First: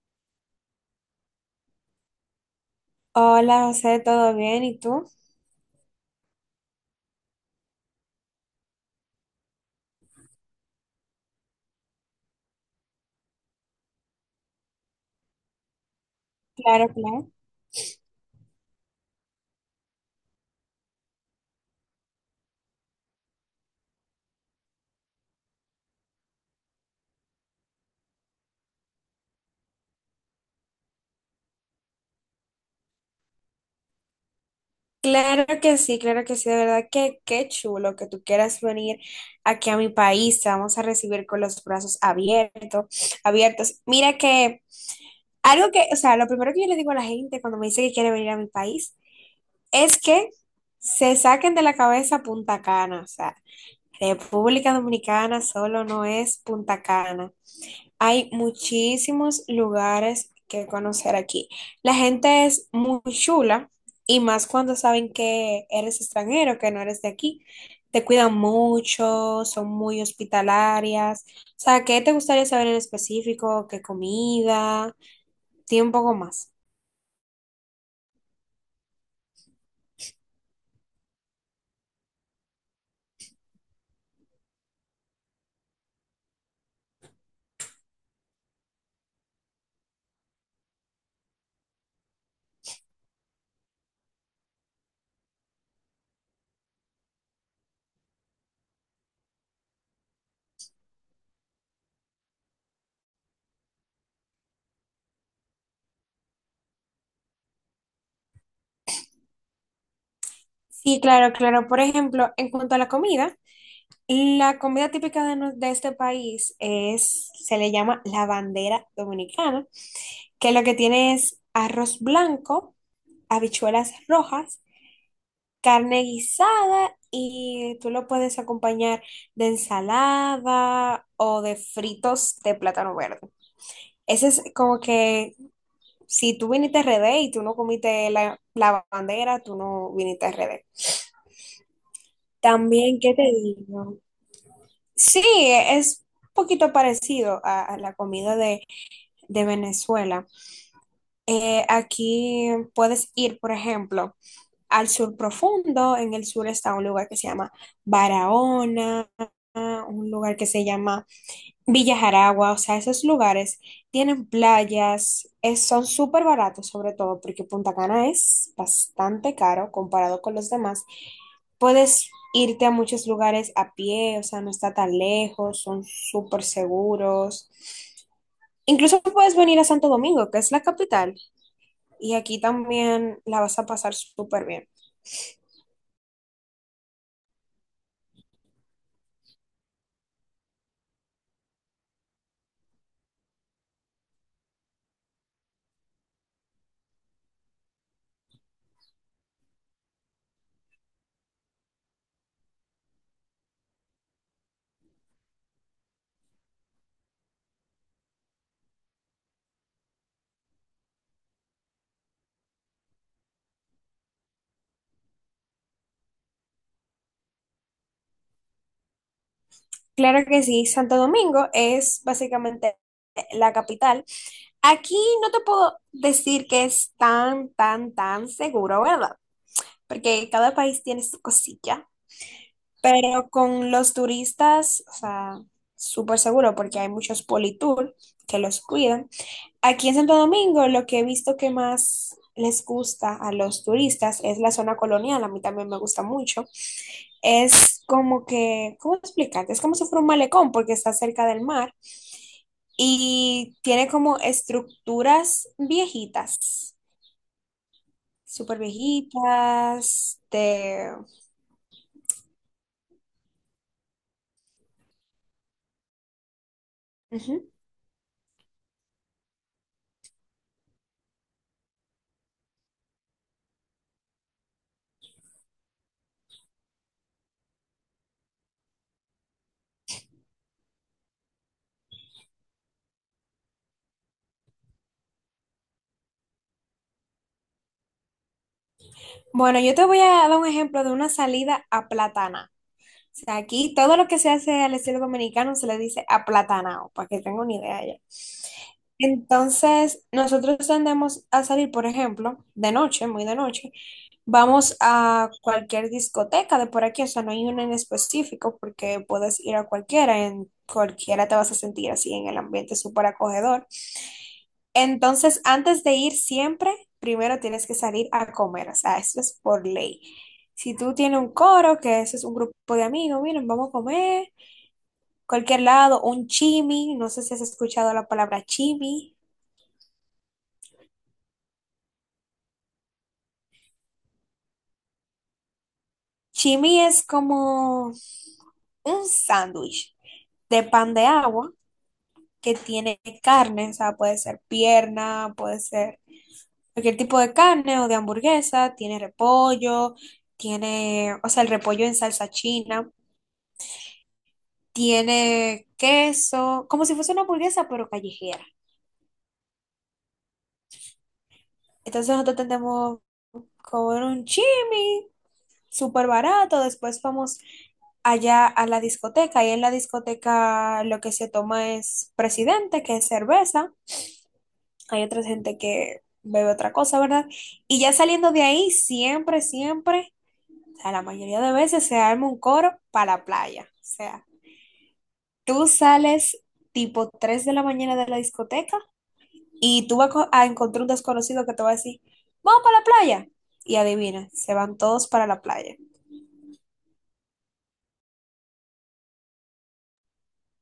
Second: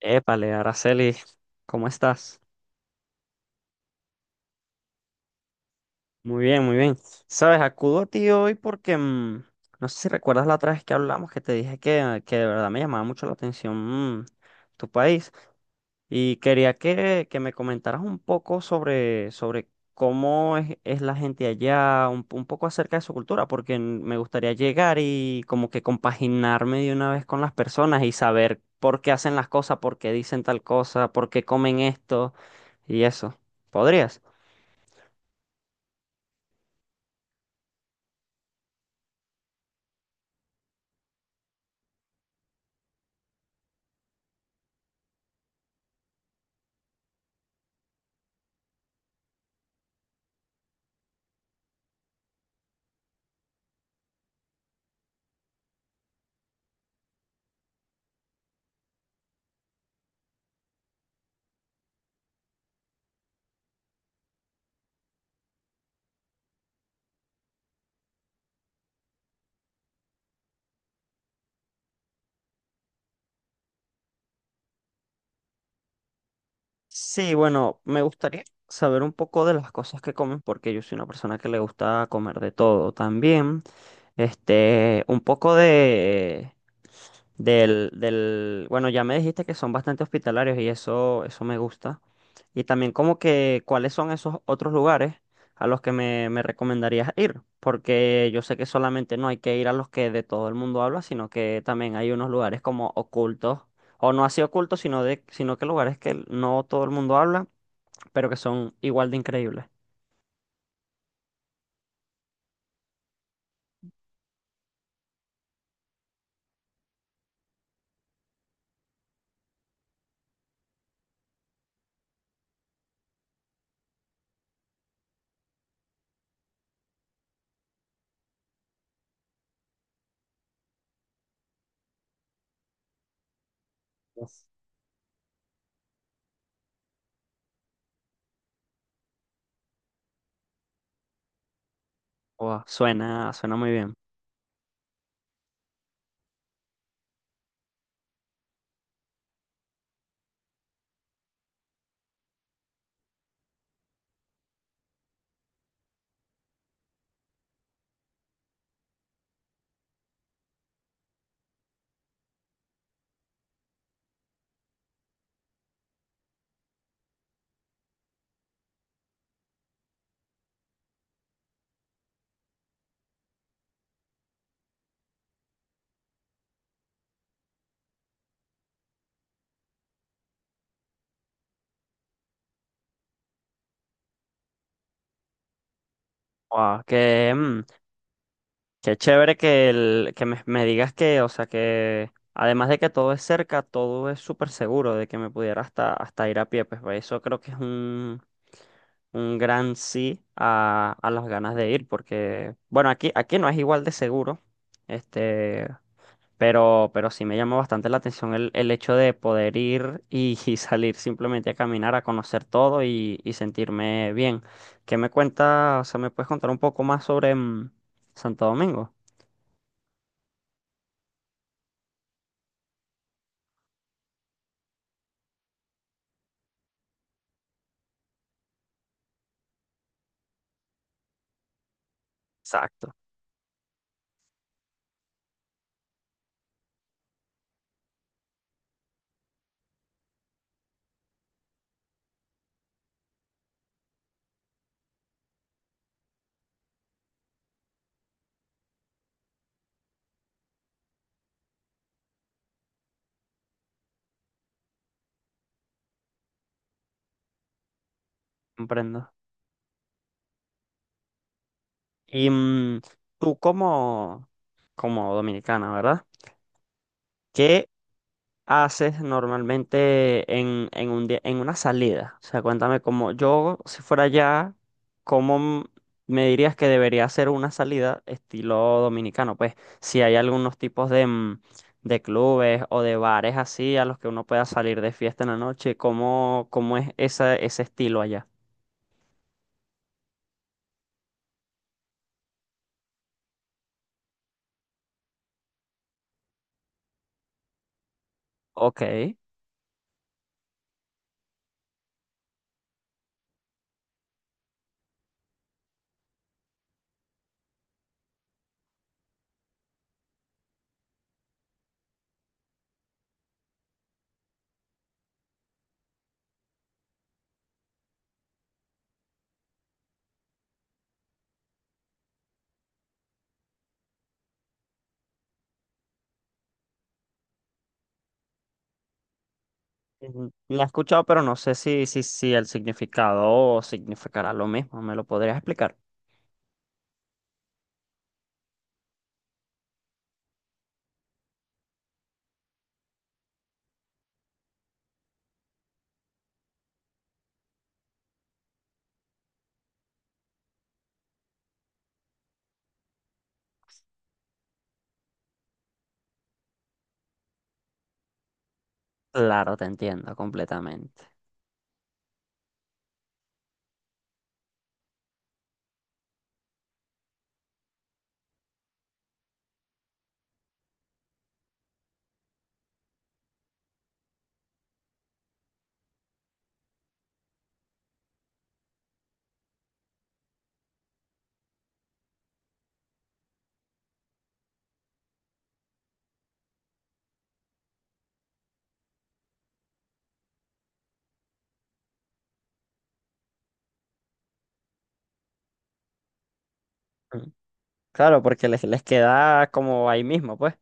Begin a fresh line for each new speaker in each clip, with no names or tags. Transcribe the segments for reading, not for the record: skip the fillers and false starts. Épale, Araceli, ¿cómo estás?
Hola, José, ¿todo bien? ¿Y tú?
Muy bien, muy bien. Sabes, acudo a ti hoy porque no sé si recuerdas la otra vez que hablamos que te dije que de verdad me llamaba mucho la atención tu país. Y quería
Claro,
que,
claro.
que me comentaras un poco sobre cómo es la gente allá, un poco acerca de su cultura, porque me gustaría llegar y como que compaginarme de una vez con las personas y saber por qué hacen las cosas, por qué dicen tal cosa, por qué comen esto y eso. ¿Podrías?
Claro que sí, de verdad que qué chulo que tú quieras venir aquí a mi país, te vamos a recibir con los brazos abiertos, abiertos. Mira que algo que, o sea, lo primero que yo le digo a la gente cuando me dice que quiere venir a mi país es que se saquen de la cabeza Punta Cana, o sea, República Dominicana solo no es Punta Cana. Hay muchísimos lugares que conocer aquí. La gente es muy chula y más cuando saben que eres extranjero, que no eres de aquí. Te cuidan mucho, son muy hospitalarias. O sea, ¿qué te gustaría saber en específico? ¿Qué comida? Tiene un poco más.
Sí, bueno, me gustaría saber un poco de las cosas que comen, porque yo soy una persona que le gusta comer de todo también. Este, un poco bueno, ya me dijiste que son bastante hospitalarios y eso me gusta. Y también como que cuáles son esos otros lugares a los que me recomendarías ir, porque yo sé que solamente no hay que ir a los que de todo el mundo habla, sino que también hay unos lugares como ocultos, o no así ocultos, sino que lugares que no todo el mundo habla, pero que son igual de increíbles.
Sí, claro, claro. Por ejemplo, en cuanto a la comida. La comida típica de este país es, se le llama la bandera dominicana, que lo que tiene es arroz blanco, habichuelas rojas, carne guisada y tú lo puedes acompañar de ensalada o de fritos de plátano verde. Ese es
Uf.
como que si tú viniste a RD y tú no comiste la bandera, tú no viniste a RD.
Guau,
También, ¿qué te
suena, suena muy bien.
digo? Sí, es un poquito parecido a la comida de Venezuela. Aquí puedes ir, por ejemplo, al sur profundo. En el sur está un lugar que se llama Barahona, un lugar que se llama Villa Jaragua, o sea, esos lugares tienen playas, son súper baratos sobre todo porque Punta Cana es bastante caro comparado con los demás. Puedes irte a muchos lugares a pie, o sea, no está tan lejos, son súper seguros. Incluso puedes venir a Santo Domingo, que es la capital, y aquí también la vas a pasar súper bien.
Guau, qué chévere que me digas que, o sea, que además de que todo es cerca, todo es súper seguro de que me pudiera hasta, hasta ir a pie. Eso creo que es un gran sí a las ganas de ir, porque, bueno, aquí, aquí no es igual de seguro, este, pero sí me llamó bastante la atención el hecho de poder ir y, y salir simplemente a caminar, a conocer todo y sentirme bien. ¿Qué me cuenta, o sea, me puedes contar un poco más sobre Santo Domingo?
Claro que sí, Santo Domingo es básicamente la capital. Aquí no te puedo decir que es tan, tan, tan seguro, ¿verdad? Porque cada país tiene su cosilla,
Exacto,
pero con los turistas, o sea, súper seguro porque hay muchos politour que los cuidan. Aquí en Santo Domingo, lo que he visto que más les gusta a los turistas es la zona colonial, a mí también me gusta mucho. Es como que, ¿cómo explicarte? Es como si fuera un malecón porque está cerca del mar y tiene como estructuras viejitas, súper
comprendo.
viejitas, de…
Y tú como, como dominicana, ¿verdad?
Ujú.
¿Qué haces normalmente en, en una salida? O sea, cuéntame cómo yo, si fuera allá, ¿cómo m- me dirías que debería ser una salida estilo dominicano? Pues si hay algunos tipos de clubes o de bares así a los que uno pueda salir de fiesta en la noche, ¿cómo, cómo es ese estilo allá?
Bueno, yo te voy a dar un ejemplo de una salida a Platana. Sea, aquí todo lo que se hace al estilo dominicano se le dice aplatanado, para que tenga una idea ya.
Ok.
Entonces, nosotros tendemos a salir, por ejemplo, de noche, muy de noche, vamos a cualquier discoteca de por aquí, o sea, no hay una en específico porque puedes ir a cualquiera, en cualquiera te vas a sentir así en el ambiente súper acogedor. Entonces, antes de ir siempre, primero tienes que salir a comer, o sea, eso es por ley. Si tú tienes un coro, que eso es un grupo de amigos, miren, vamos a comer, cualquier lado, un chimi, no sé si has escuchado la palabra chimi.
La he escuchado, pero no sé si el significado significará lo mismo. ¿Me lo podrías explicar?
Chimi es como un sándwich de pan de agua que tiene carne, o sea, puede ser pierna, puede ser cualquier tipo de carne o de hamburguesa, tiene repollo, tiene, o sea, el repollo en salsa china. Tiene queso, como si fuese una hamburguesa, pero callejera.
Claro, te entiendo completamente.
Entonces nosotros tendemos comer un chimi, súper barato. Después vamos allá a la discoteca. Y en la discoteca lo que se toma es presidente, que es cerveza. Hay otra gente que bebe otra cosa, ¿verdad? Y ya saliendo de ahí, siempre, siempre, o sea, la mayoría de veces se arma un coro para la playa. O sea, tú sales tipo 3 de la mañana de la discoteca. Y tú vas a encontrar un desconocido que te va a decir, vamos para la playa. Y adivina, se van todos para la playa.
Mm. Claro, porque les queda como ahí mismo, pues.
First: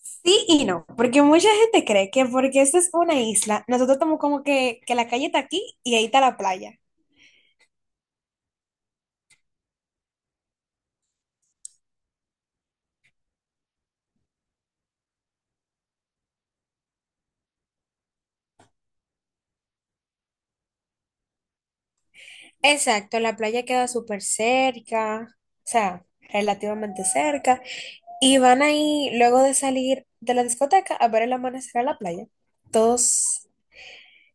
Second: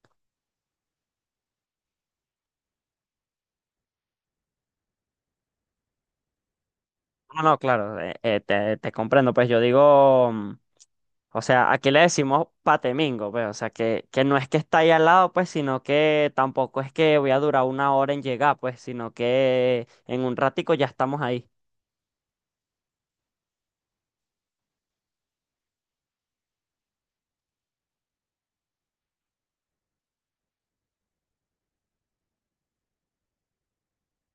Sí y no, porque mucha gente cree que porque esta es una isla, nosotros estamos como que la calle está aquí y ahí está la playa.
No, no, claro, te, te comprendo. Pues yo digo, o sea, aquí le decimos patemingo, pues. O sea, que no es que está ahí al lado, pues, sino que tampoco es que voy a durar una hora en llegar, pues, sino que en un ratico ya estamos ahí.
Exacto, la playa queda súper cerca, o sea, relativamente cerca, y van ahí luego de salir de la discoteca a ver el amanecer a la playa, todos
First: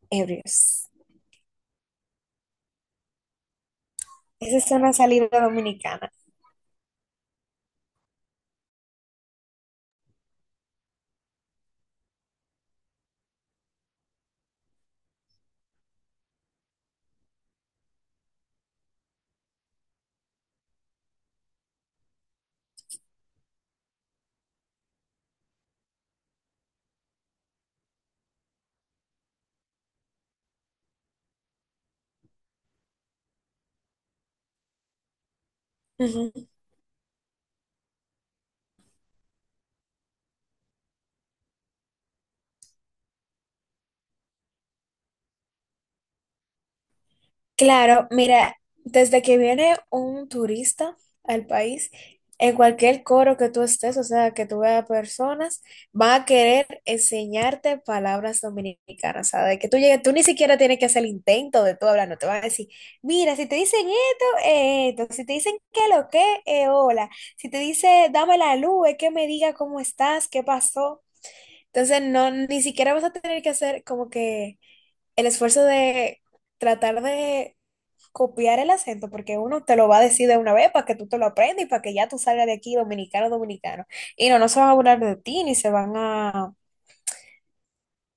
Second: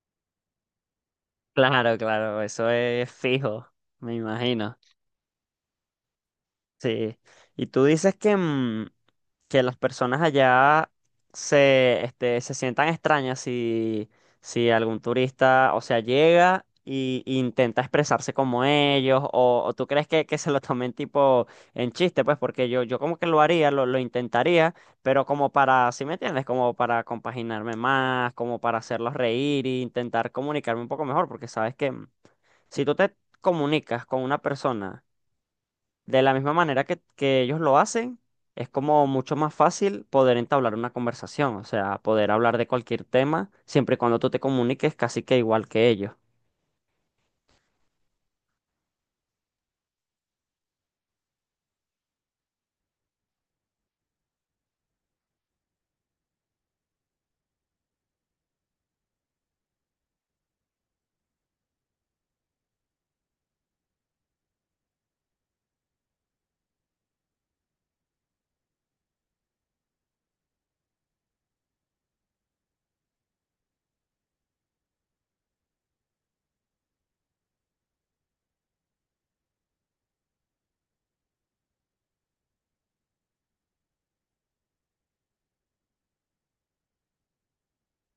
ebrios.
Claro, claro, eso es fijo, me
Esa es
imagino.
una salida dominicana.
Sí, y tú dices que, que las personas allá se, este, se sientan extrañas si, si algún turista, o sea, llega y intenta expresarse como ellos, o tú crees que se lo tomen tipo en chiste, pues porque yo como que lo haría, lo intentaría, pero como para, ¿sí me entiendes? Como para compaginarme más, como para hacerlos reír e intentar comunicarme un poco mejor, porque sabes que si tú te comunicas con una persona, de
Ujú.
la misma manera que ellos lo hacen, es como mucho más fácil poder entablar una conversación, o sea, poder hablar de cualquier tema, siempre y cuando tú te comuniques casi que igual que ellos.
Claro, mira, desde que viene un turista al país, en cualquier coro que tú estés, o sea, que tú veas personas, van a querer enseñarte palabras dominicanas, o sea, de que tú llegues, tú ni siquiera tienes que hacer el intento de tú hablar, no te van a decir, mira, si te dicen esto, esto, si te dicen que lo que, hola, si te dice dame la luz, es que me diga cómo estás, qué pasó. Entonces, no, ni siquiera vas a tener que hacer como que el esfuerzo de tratar de copiar el acento, porque uno te lo va a decir de una vez para que tú te lo aprendas y para que ya tú salgas de aquí dominicano, dominicano. Y no, no se van a burlar de ti, ni se van a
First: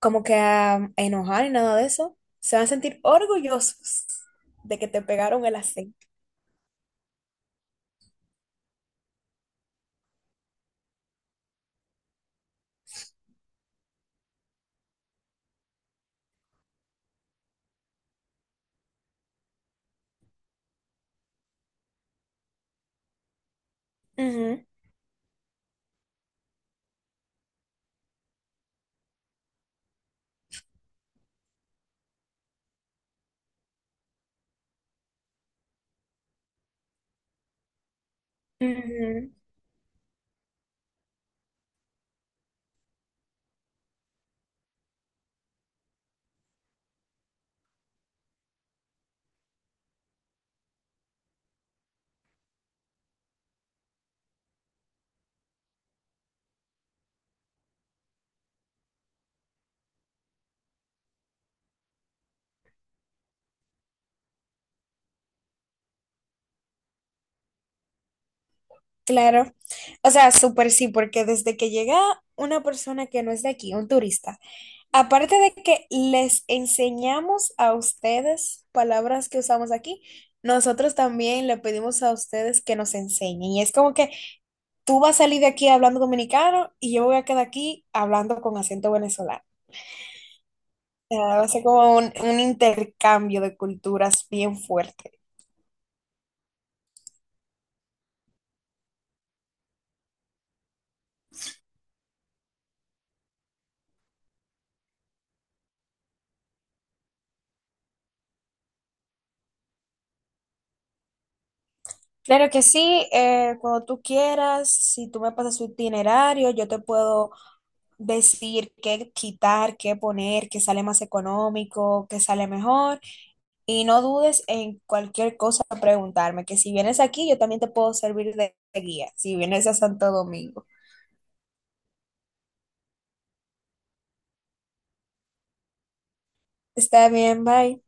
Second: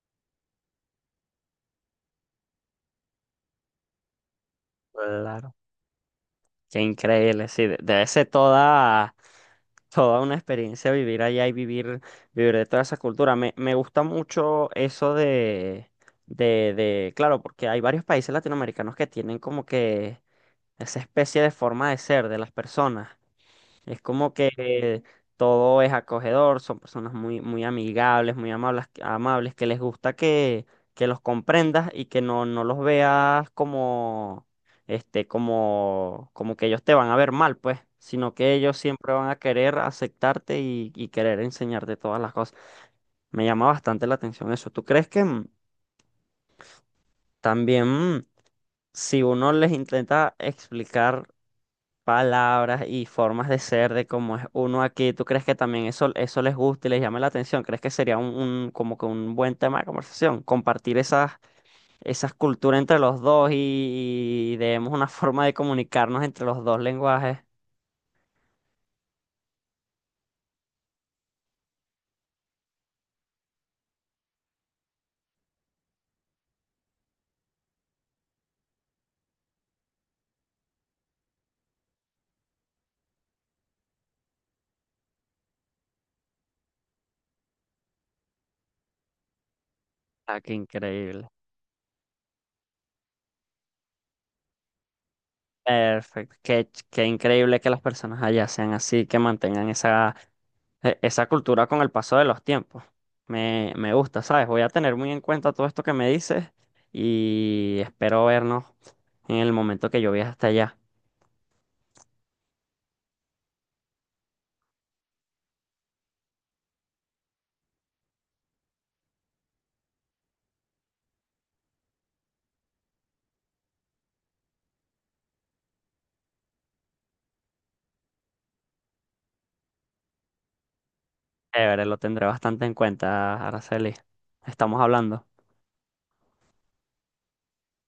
como que a enojar ni nada de eso. Se van a sentir orgullosos de que te pegaron el
Claro.
acento.
Qué increíble, sí, debe ser toda, toda una experiencia vivir allá y vivir, vivir de toda esa cultura. Me gusta mucho eso claro, porque hay varios países latinoamericanos que tienen como que esa especie de forma de ser de las personas. Es como
Ujú,
que todo es acogedor, son personas muy, muy amigables, muy amables, amables, que les gusta que los comprendas y que no, no los veas como, este, como, como que ellos te van a ver mal, pues, sino que ellos siempre van
ujú.
a querer aceptarte y querer enseñarte todas las cosas. Me llama bastante la atención eso. ¿Tú crees que también mm, si uno les intenta explicar palabras y formas de ser de cómo es uno aquí? ¿Tú crees que también eso les gusta y les llama la atención? ¿Crees que sería un, como que un buen tema de conversación? Compartir esas, esas culturas entre los dos y demos una forma de comunicarnos entre los dos lenguajes.
Claro. O sea, súper sí, porque desde que llega una persona que no es de aquí, un turista, aparte de que les enseñamos a ustedes palabras que usamos aquí, nosotros también le pedimos a ustedes que nos enseñen. Y es como que tú vas a salir de aquí hablando dominicano y yo voy a quedar aquí hablando con acento venezolano.
Ah, qué
O sea,
increíble.
va a ser como un intercambio de culturas bien fuerte.
Perfecto. Qué increíble que las personas allá sean así, que mantengan esa. Esa cultura con el paso de los tiempos. Me gusta, ¿sabes? Voy a tener muy en cuenta todo esto que me dices y espero vernos en el momento que yo viaje hasta allá.
Claro que sí, cuando tú quieras, si tú me pasas su itinerario, yo te puedo decir qué quitar, qué poner, qué sale más económico, qué sale mejor. Y no dudes en cualquier cosa preguntarme, que si vienes aquí yo también te puedo servir de guía, si vienes a Santo Domingo.
Chévere, lo tendré bastante en cuenta, Araceli. Estamos hablando.
Está bien, bye.